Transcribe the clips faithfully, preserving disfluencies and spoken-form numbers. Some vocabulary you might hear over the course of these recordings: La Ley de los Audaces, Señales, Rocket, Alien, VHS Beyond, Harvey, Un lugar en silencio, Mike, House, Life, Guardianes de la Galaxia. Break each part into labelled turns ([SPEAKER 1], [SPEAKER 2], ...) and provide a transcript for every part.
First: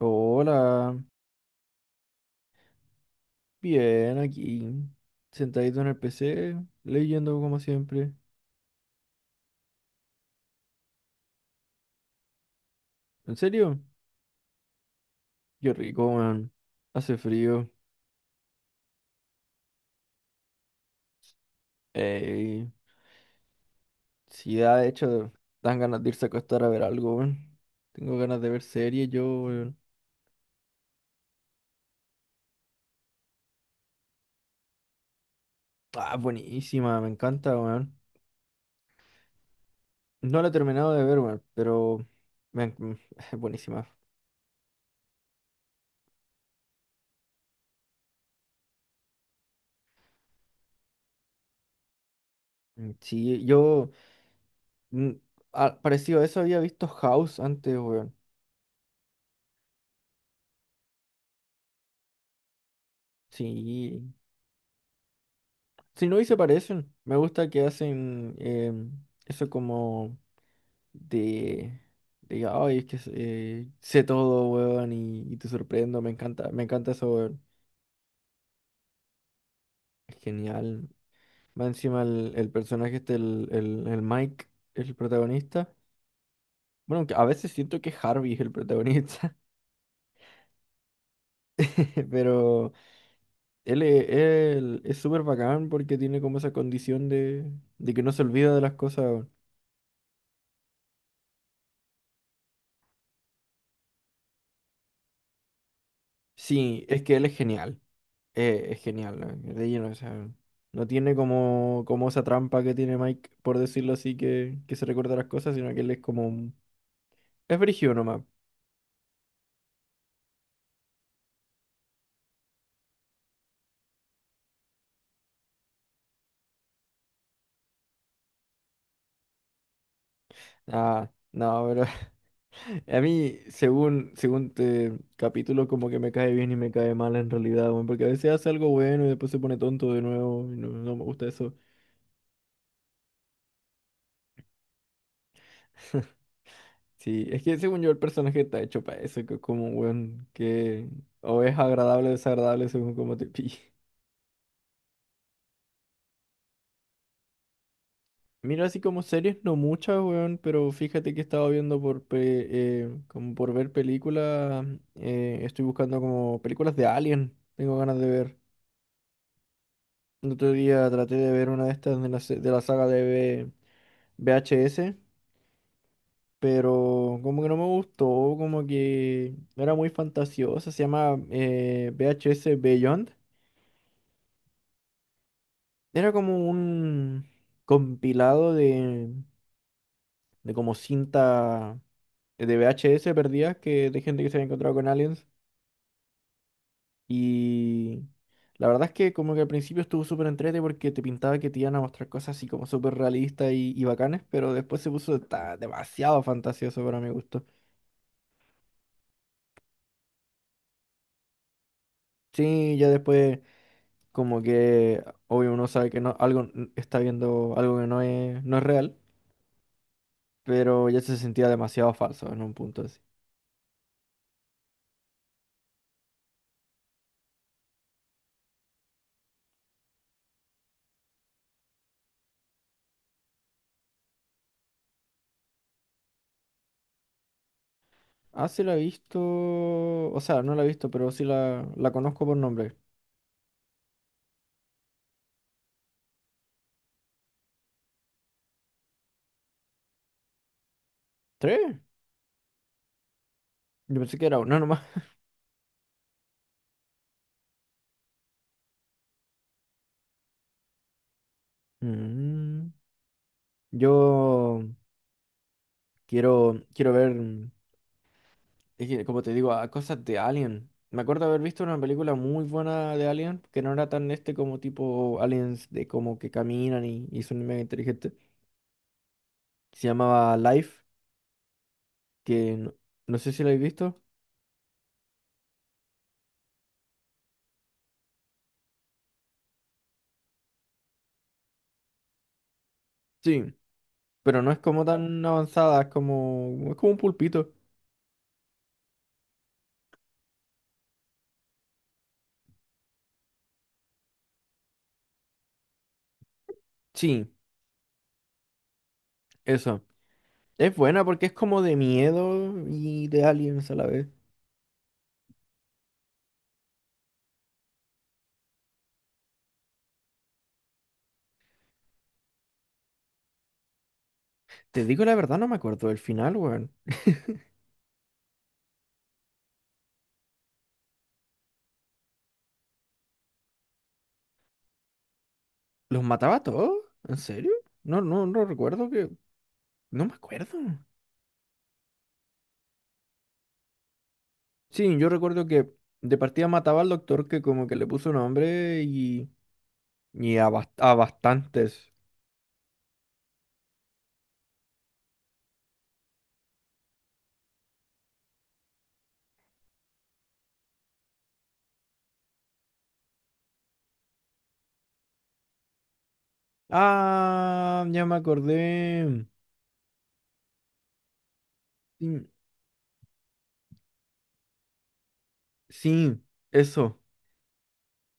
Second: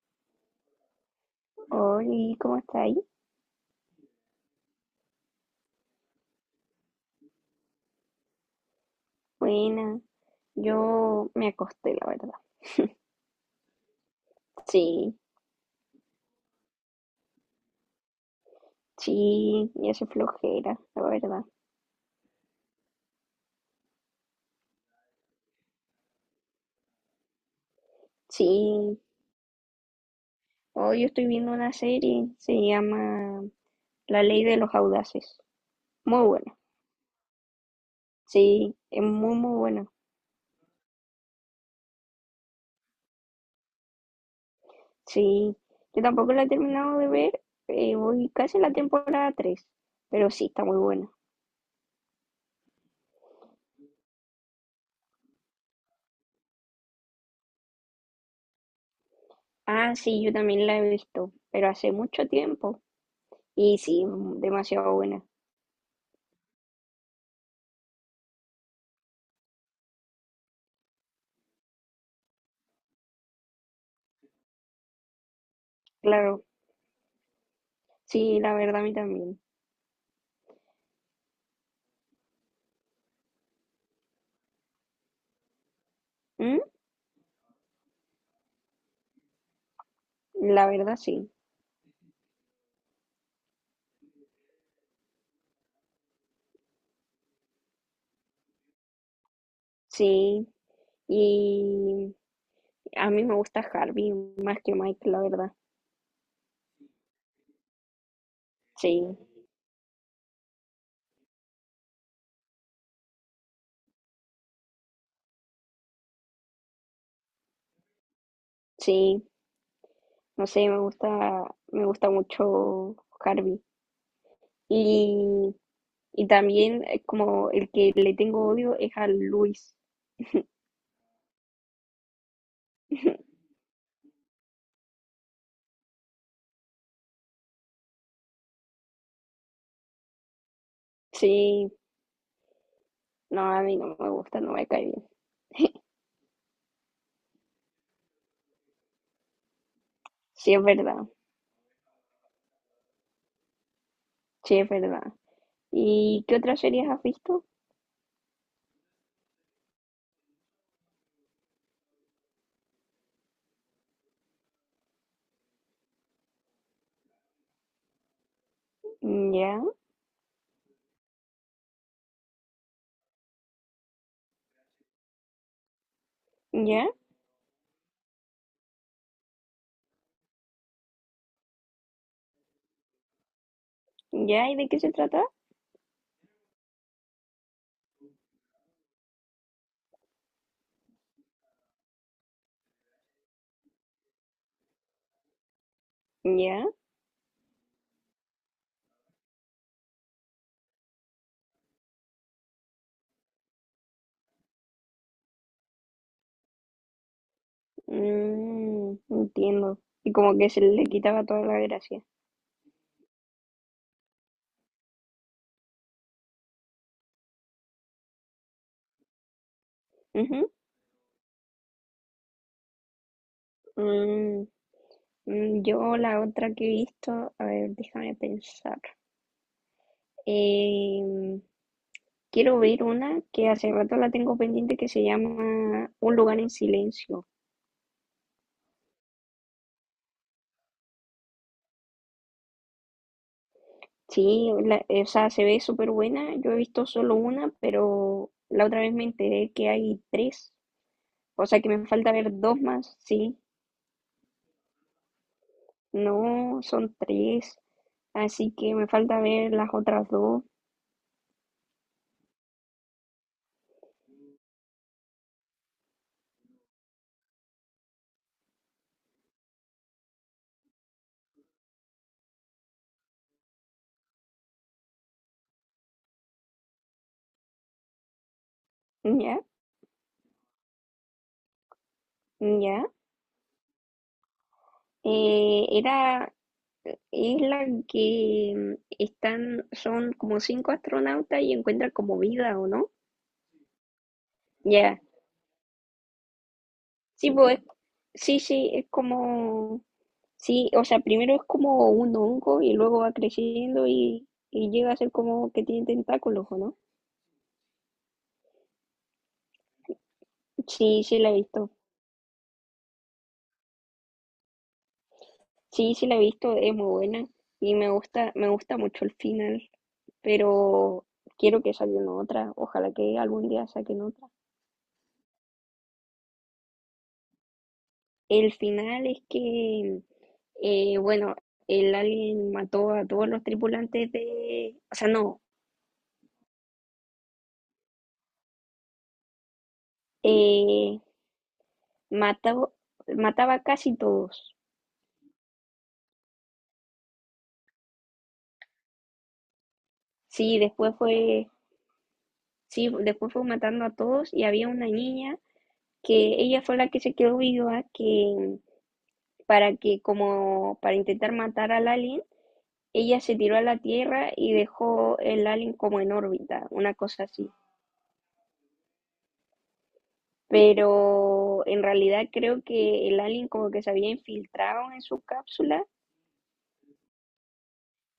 [SPEAKER 1] Hola,
[SPEAKER 2] Hola, ¿cómo está ahí?
[SPEAKER 1] bien aquí, sentadito en el P C, leyendo como siempre.
[SPEAKER 2] Buena, yo me acosté, la verdad.
[SPEAKER 1] ¿En serio?
[SPEAKER 2] Sí,
[SPEAKER 1] Qué rico, man. Hace frío.
[SPEAKER 2] sí, ya se flojera, la verdad.
[SPEAKER 1] Ey, sí, da, de hecho, dan ganas de irse a acostar a ver algo, weón. Tengo ganas de ver
[SPEAKER 2] Sí,
[SPEAKER 1] series, yo, weón.
[SPEAKER 2] hoy estoy viendo una serie, se llama La Ley de los Audaces.
[SPEAKER 1] Ah,
[SPEAKER 2] Muy buena,
[SPEAKER 1] buenísima, me encanta, weón.
[SPEAKER 2] sí, es muy, muy buena.
[SPEAKER 1] No la he terminado de ver, weón, pero me en- es buenísima.
[SPEAKER 2] Sí, yo tampoco la he terminado de ver, eh, voy casi en la temporada tres, pero sí, está muy buena.
[SPEAKER 1] Mm, sí, yo, mm, ah, parecido a eso había visto House antes, weón.
[SPEAKER 2] Ah, sí, yo también la he visto, pero hace mucho tiempo. Y sí,
[SPEAKER 1] Sí.
[SPEAKER 2] demasiado buena.
[SPEAKER 1] Si no, y se parecen. Me gusta que hacen em, eso como de, de, ay, es que eh, sé todo, weón, y, y te sorprendo. Me
[SPEAKER 2] Claro,
[SPEAKER 1] encanta, me encanta eso, weón.
[SPEAKER 2] sí, la verdad a mí también.
[SPEAKER 1] Es genial. Va encima el, el personaje este, el, el, el Mike, el protagonista.
[SPEAKER 2] Mm,
[SPEAKER 1] Bueno, aunque a veces siento que Harvey es el protagonista,
[SPEAKER 2] La verdad sí,
[SPEAKER 1] pero él, e- él es súper bacán porque tiene como esa condición de, de que no se olvida de las cosas, weón.
[SPEAKER 2] sí. Y a mí me gusta Harvey más que Mike, la verdad.
[SPEAKER 1] Sí, es que él es genial. Eh, es
[SPEAKER 2] Sí,
[SPEAKER 1] genial, eh, de lleno, o sea, no tiene como, como esa trampa que tiene Mike, por decirlo así, que, que se recuerda las cosas, sino que él es como... un- Es brígido nomás.
[SPEAKER 2] sí. No sé, me gusta, me gusta mucho Harvey. Y, y también eh, como el que le tengo odio es a Luis.
[SPEAKER 1] Ah, no, pero a mí, según, según te capítulo, como que me cae bien y me cae mal en realidad, weón, porque a veces hace algo bueno y después se pone tonto de nuevo, y no, no me gusta eso.
[SPEAKER 2] Sí, no, a mí no me gusta, no me cae bien.
[SPEAKER 1] Sí, es que según yo el personaje está hecho para eso, que es como un weón
[SPEAKER 2] Sí, es
[SPEAKER 1] que
[SPEAKER 2] verdad,
[SPEAKER 1] o es agradable o desagradable según como te pille.
[SPEAKER 2] sí, es verdad. ¿Y qué otras series has visto?
[SPEAKER 1] Mira, así como series, no muchas, weón, pero fíjate que estaba viendo por, pe- eh, como por ver películas. Eh, estoy buscando como películas de Alien, tengo ganas de ver.
[SPEAKER 2] Ya,
[SPEAKER 1] El otro día traté de ver una de estas de la, se- de la saga de V- VHS,
[SPEAKER 2] ya,
[SPEAKER 1] pero como que no me gustó, como que no era muy fantasiosa, se llama eh, V H S Beyond.
[SPEAKER 2] ya, ¿y de qué se trata?
[SPEAKER 1] Era como un compilado de, de como cinta de V H S perdidas que de gente que se había encontrado con aliens.
[SPEAKER 2] Ya.
[SPEAKER 1] Y la verdad es que como que al principio estuvo súper entrete porque te pintaba que te iban a mostrar cosas así como súper realistas y, y bacanes, pero después se puso ta- demasiado fantasioso para mi gusto.
[SPEAKER 2] Mm, entiendo. Y como que se le quitaba toda la gracia.
[SPEAKER 1] Sí, ya después como que obvio uno sabe que no, algo n- está viendo algo que no es, no es real,
[SPEAKER 2] Ujú.
[SPEAKER 1] pero ya se sentía demasiado falso en un punto así.
[SPEAKER 2] Mm, mm, yo la otra que he visto, a ver, déjame pensar. Em, quiero ver una que hace rato la tengo pendiente que se llama Un lugar en silencio.
[SPEAKER 1] Ah, sí la he visto, o sea, no la he visto, pero sí la, la conozco por nombre.
[SPEAKER 2] Sí, la- o sea, se ve súper buena. Yo he visto solo una, pero la otra vez me enteré que hay tres. O sea, que
[SPEAKER 1] ¿Tres?
[SPEAKER 2] me falta ver dos más, sí.
[SPEAKER 1] Yo pensé que era uno nomás.
[SPEAKER 2] No, son tres. Así que me falta ver las otras dos.
[SPEAKER 1] Mm, Yo quiero, quiero ver, mm, es que, como te digo, a cosas de Alien. Me acuerdo haber visto una película muy buena de Alien, que no era tan este como tipo aliens de como que caminan y, y son mega inteligentes.
[SPEAKER 2] Ya,
[SPEAKER 1] Se llamaba Life, que no,
[SPEAKER 2] ya.
[SPEAKER 1] no sé si la habéis visto.
[SPEAKER 2] Eh, era, es la que mm, están, son como cinco astronautas y encuentran como vida, ¿o no?
[SPEAKER 1] Sí, pero no es como
[SPEAKER 2] Ya.
[SPEAKER 1] tan avanzada, es como, es como un
[SPEAKER 2] Sí,
[SPEAKER 1] pulpito.
[SPEAKER 2] pues, sí, sí, es como, sí, o sea, primero es como un hongo y luego va creciendo y, y llega a ser como que tiene tentáculos, ¿o no?
[SPEAKER 1] Sí, eso. Es
[SPEAKER 2] Sí,
[SPEAKER 1] buena
[SPEAKER 2] sí
[SPEAKER 1] porque
[SPEAKER 2] la
[SPEAKER 1] es
[SPEAKER 2] he
[SPEAKER 1] como
[SPEAKER 2] visto.
[SPEAKER 1] de miedo y de aliens a la vez.
[SPEAKER 2] Sí, sí la he visto, es muy buena y me gusta, me gusta mucho el final, pero quiero que salgan otra, ojalá que algún día saquen otra.
[SPEAKER 1] Te digo la verdad, no me acuerdo del final, weón.
[SPEAKER 2] El final es que, eh, bueno, el alien mató a todos los tripulantes de... O sea, no,
[SPEAKER 1] ¿Los mataba a todos? ¿En serio? No, no, no recuerdo que... No me acuerdo.
[SPEAKER 2] eh, mató, mataba a casi todos.
[SPEAKER 1] Sí, yo recuerdo que de partida mataba al doctor que como que le puso nombre y... Y a,
[SPEAKER 2] Sí,
[SPEAKER 1] bast- a
[SPEAKER 2] después fue,
[SPEAKER 1] bastantes.
[SPEAKER 2] sí, después fue matando a todos y había una niña que ella fue la que se quedó viva, que para que como para intentar matar al alien, ella se tiró a la Tierra y dejó el alien como en órbita, una cosa así.
[SPEAKER 1] Ah, ya me acordé.
[SPEAKER 2] Pero en realidad
[SPEAKER 1] Sí,
[SPEAKER 2] creo que el alien como que se había infiltrado en su cápsula
[SPEAKER 1] sí, eso.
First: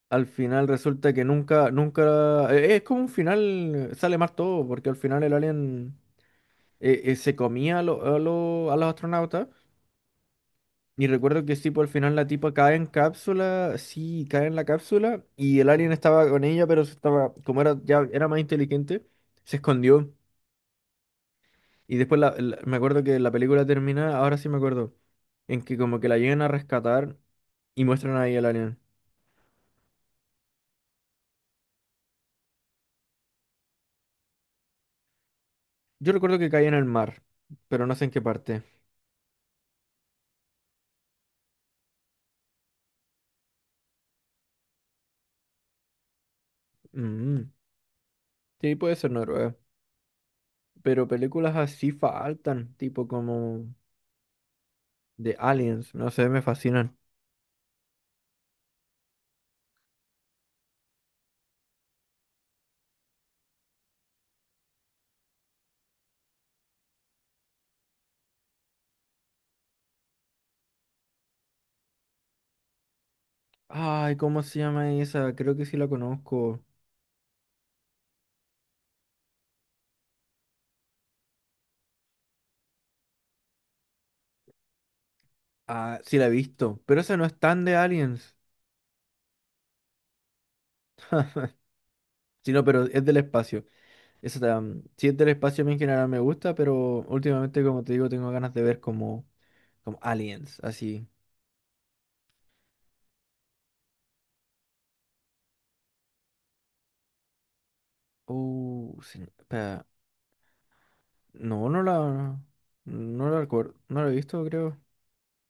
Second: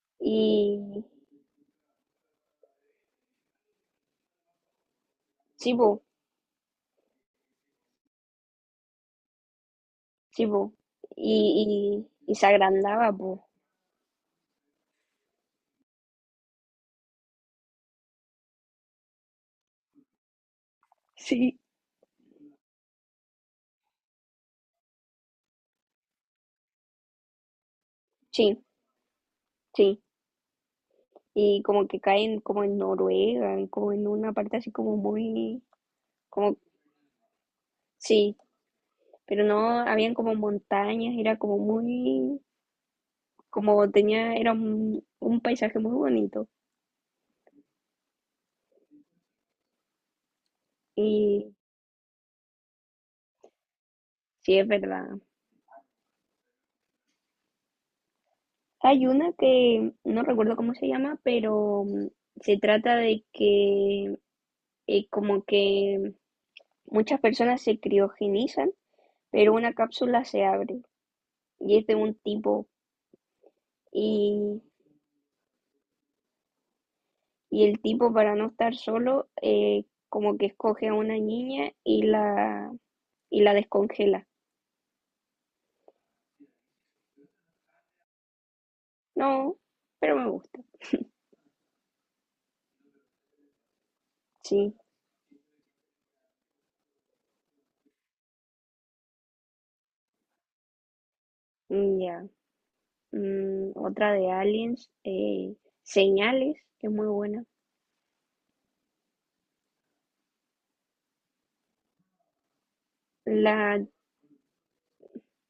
[SPEAKER 1] Al final
[SPEAKER 2] y
[SPEAKER 1] resulta que nunca, nunca... eh, Es como un final, eh, sale mal todo, porque al final el
[SPEAKER 2] sí,
[SPEAKER 1] alien
[SPEAKER 2] po,
[SPEAKER 1] eh, eh, se comía a, lo- a, lo- a los astronautas.
[SPEAKER 2] sí, po,
[SPEAKER 1] Y recuerdo que sí, por el
[SPEAKER 2] y,
[SPEAKER 1] final la
[SPEAKER 2] y, y se
[SPEAKER 1] tipa cae en
[SPEAKER 2] agrandaba, po.
[SPEAKER 1] cápsula, sí, cae en la cápsula y el alien estaba con ella, pero se estaba, como era ya era más inteligente, se escondió.
[SPEAKER 2] Sí.
[SPEAKER 1] Y después la- la- me acuerdo que la película termina, ahora sí me acuerdo, en que como que la llegan a rescatar y muestran ahí el
[SPEAKER 2] Sí,
[SPEAKER 1] alien.
[SPEAKER 2] sí. Y como que caen como en Noruega, en como en una parte así como muy,
[SPEAKER 1] Yo recuerdo que
[SPEAKER 2] como,
[SPEAKER 1] cae en el mar, pero no sé en qué
[SPEAKER 2] sí,
[SPEAKER 1] parte.
[SPEAKER 2] pero no, habían como montañas, era como muy, como tenía, era un, un paisaje muy bonito.
[SPEAKER 1] Mm, sí, puede ser Noruega, pero
[SPEAKER 2] Y
[SPEAKER 1] películas así faltan, tipo como
[SPEAKER 2] sí, es verdad.
[SPEAKER 1] de aliens, no sé, me fascinan.
[SPEAKER 2] Hay una que no recuerdo cómo se llama, pero mm, se trata de que eh, como que muchas personas se criogenizan, pero una cápsula se abre y es de un tipo
[SPEAKER 1] Ay, ¿cómo se
[SPEAKER 2] y,
[SPEAKER 1] llama esa? Creo que sí la conozco.
[SPEAKER 2] y el tipo para no estar solo eh, como que escoge a una niña y la y la descongela.
[SPEAKER 1] Ah, sí la he visto. Pero esa no es tan de Aliens.
[SPEAKER 2] No, pero me gusta.
[SPEAKER 1] Sino, pero es del espacio. Esa
[SPEAKER 2] Sí,
[SPEAKER 1] tam- sí es del espacio, a mí en general me gusta, pero últimamente, como te digo, tengo ganas de ver como, como Aliens, así.
[SPEAKER 2] mm, ya. Mm, otra de Aliens, eh, Señales, que es muy buena.
[SPEAKER 1] Uh, se- espera. No, no la. No la recuerdo.
[SPEAKER 2] La
[SPEAKER 1] No la he visto, creo.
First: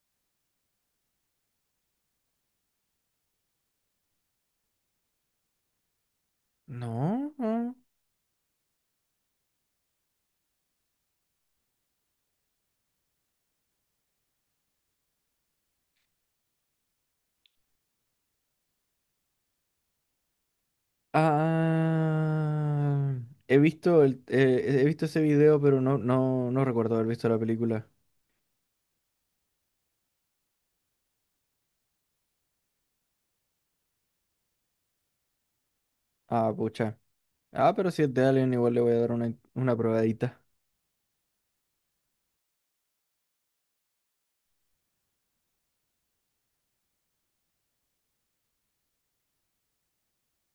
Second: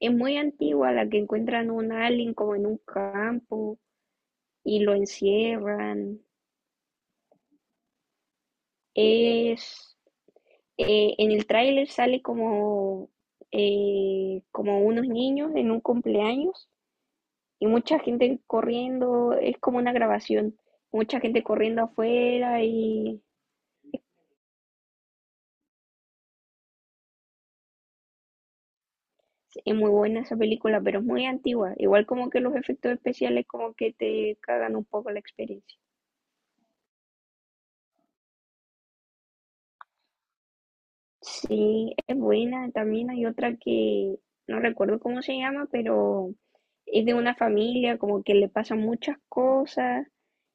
[SPEAKER 2] es muy antigua, la que encuentran un alien como en un campo y lo encierran.
[SPEAKER 1] No, no.
[SPEAKER 2] Es eh, en el tráiler sale como eh, como unos niños en un cumpleaños y mucha gente corriendo. Es como una grabación. Mucha gente corriendo afuera
[SPEAKER 1] Ah,
[SPEAKER 2] y
[SPEAKER 1] he visto el, eh, he visto ese video, pero no, no, no recuerdo haber visto la película.
[SPEAKER 2] es muy buena esa película, pero es muy antigua. Igual como que los efectos especiales como que te cagan un poco la experiencia.
[SPEAKER 1] Ah, pucha. Ah, pero si es de Alien, igual le voy a dar una, una probadita.
[SPEAKER 2] Sí, es buena. También hay otra que no recuerdo cómo se llama, pero es de una familia como que le pasan muchas cosas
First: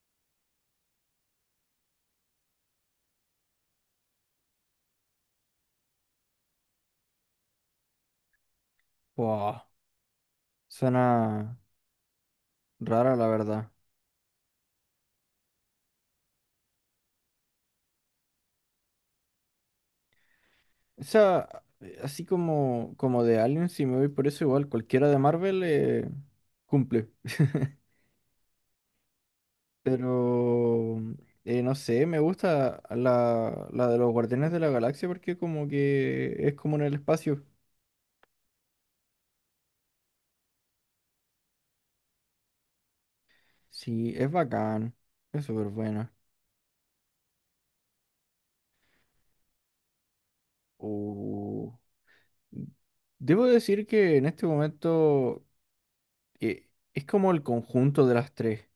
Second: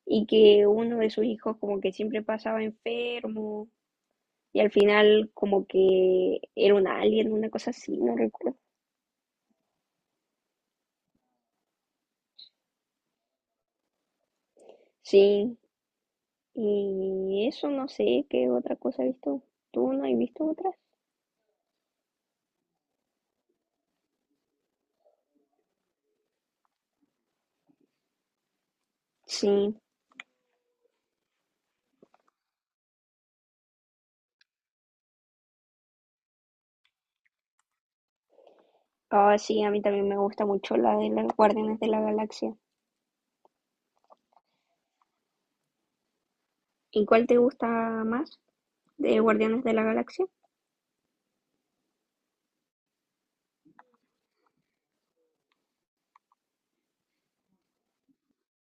[SPEAKER 2] y que uno de sus hijos como que siempre pasaba enfermo y al final como que era un alien, una cosa así, no recuerdo.
[SPEAKER 1] Wow, suena rara, la verdad.
[SPEAKER 2] Sí, y eso no sé qué otra cosa he visto. ¿Tú no has visto otras?
[SPEAKER 1] O sea, así como, como de Alien, si me voy por eso, igual cualquiera de Marvel eh, cumple.
[SPEAKER 2] Sí.
[SPEAKER 1] Pero, eh, no sé, me gusta la, la de los Guardianes de la Galaxia porque como que es como en el espacio.
[SPEAKER 2] Ah, sí, a mí también me gusta mucho la de las Guardianes de la Galaxia.
[SPEAKER 1] Sí, es bacán, es súper buena.
[SPEAKER 2] ¿Y cuál te gusta más? ¿De Guardianes de la Galaxia?
[SPEAKER 1] Uh, Debo decir que en este momento eh, es como el conjunto de las tres,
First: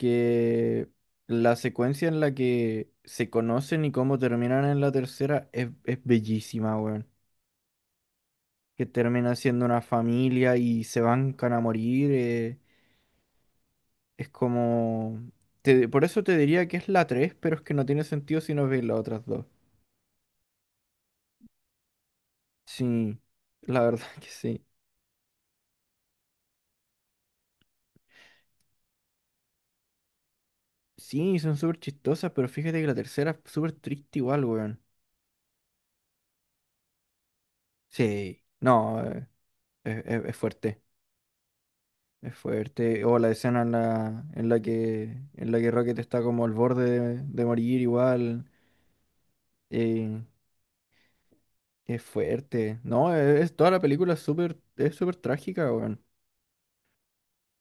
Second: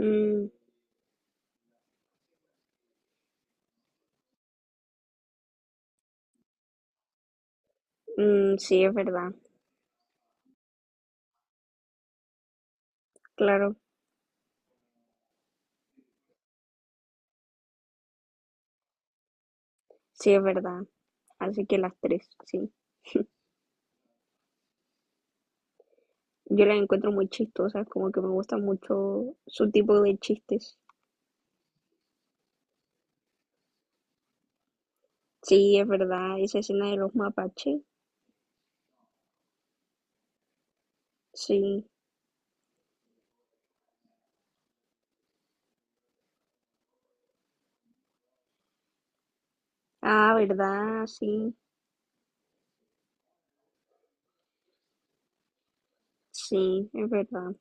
[SPEAKER 2] Mm,
[SPEAKER 1] la secuencia en la que se conocen y cómo terminan en la tercera es, es bellísima, weón.
[SPEAKER 2] mm, sí,
[SPEAKER 1] Que
[SPEAKER 2] es verdad,
[SPEAKER 1] termina siendo una familia y se bancan a morir. Eh,
[SPEAKER 2] claro,
[SPEAKER 1] es como... te- por eso te diría que es la tres, pero es que no tiene sentido si no ves las otras dos.
[SPEAKER 2] sí, es verdad. Así que las tres, sí.
[SPEAKER 1] Sí, la verdad que sí.
[SPEAKER 2] Yo las encuentro muy chistosas, como que me gusta mucho su tipo de chistes.
[SPEAKER 1] Sí, son súper chistosas, pero fíjate que la tercera es súper triste igual, weón.
[SPEAKER 2] Sí, es verdad, esa escena de los mapaches,
[SPEAKER 1] Sí, no, eh, es es- es fuerte.
[SPEAKER 2] sí.
[SPEAKER 1] Es fuerte. O la escena en la, en la que, en la que Rocket está como al borde de, de morir igual. eh,
[SPEAKER 2] Ah, verdad, sí,
[SPEAKER 1] es fuerte. No, e-, es, toda la película es súper, es súper, trágica, weón.
[SPEAKER 2] sí, es verdad.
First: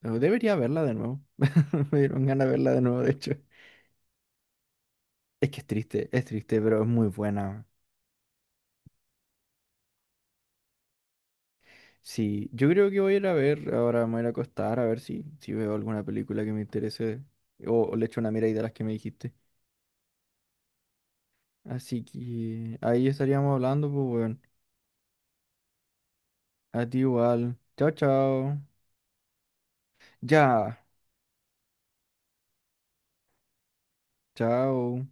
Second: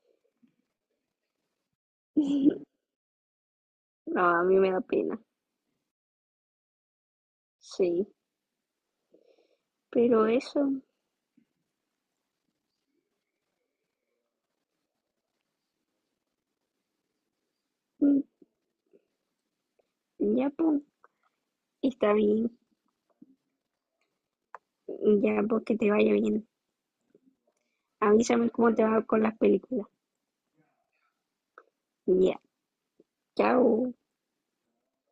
[SPEAKER 1] Pero debería verla de nuevo. Me dieron ganas de verla de nuevo, de hecho.
[SPEAKER 2] No, a mí me da pena,
[SPEAKER 1] Es que es triste, es triste, pero es muy buena.
[SPEAKER 2] sí. Pero eso,
[SPEAKER 1] Sí, yo creo que voy a ir a ver, ahora me voy a ir a acostar a ver si, si veo alguna película que me interese. O, o le echo
[SPEAKER 2] mm,
[SPEAKER 1] una mirada de las que me dijiste.
[SPEAKER 2] ya pues,
[SPEAKER 1] Así
[SPEAKER 2] está bien,
[SPEAKER 1] que ahí estaríamos hablando, pues, weón.
[SPEAKER 2] ya pues que te vaya bien.
[SPEAKER 1] A ti igual. Chao,
[SPEAKER 2] Avísame
[SPEAKER 1] chao.
[SPEAKER 2] cómo te va con las películas.
[SPEAKER 1] Ya.
[SPEAKER 2] Ya, chao.
[SPEAKER 1] Chao.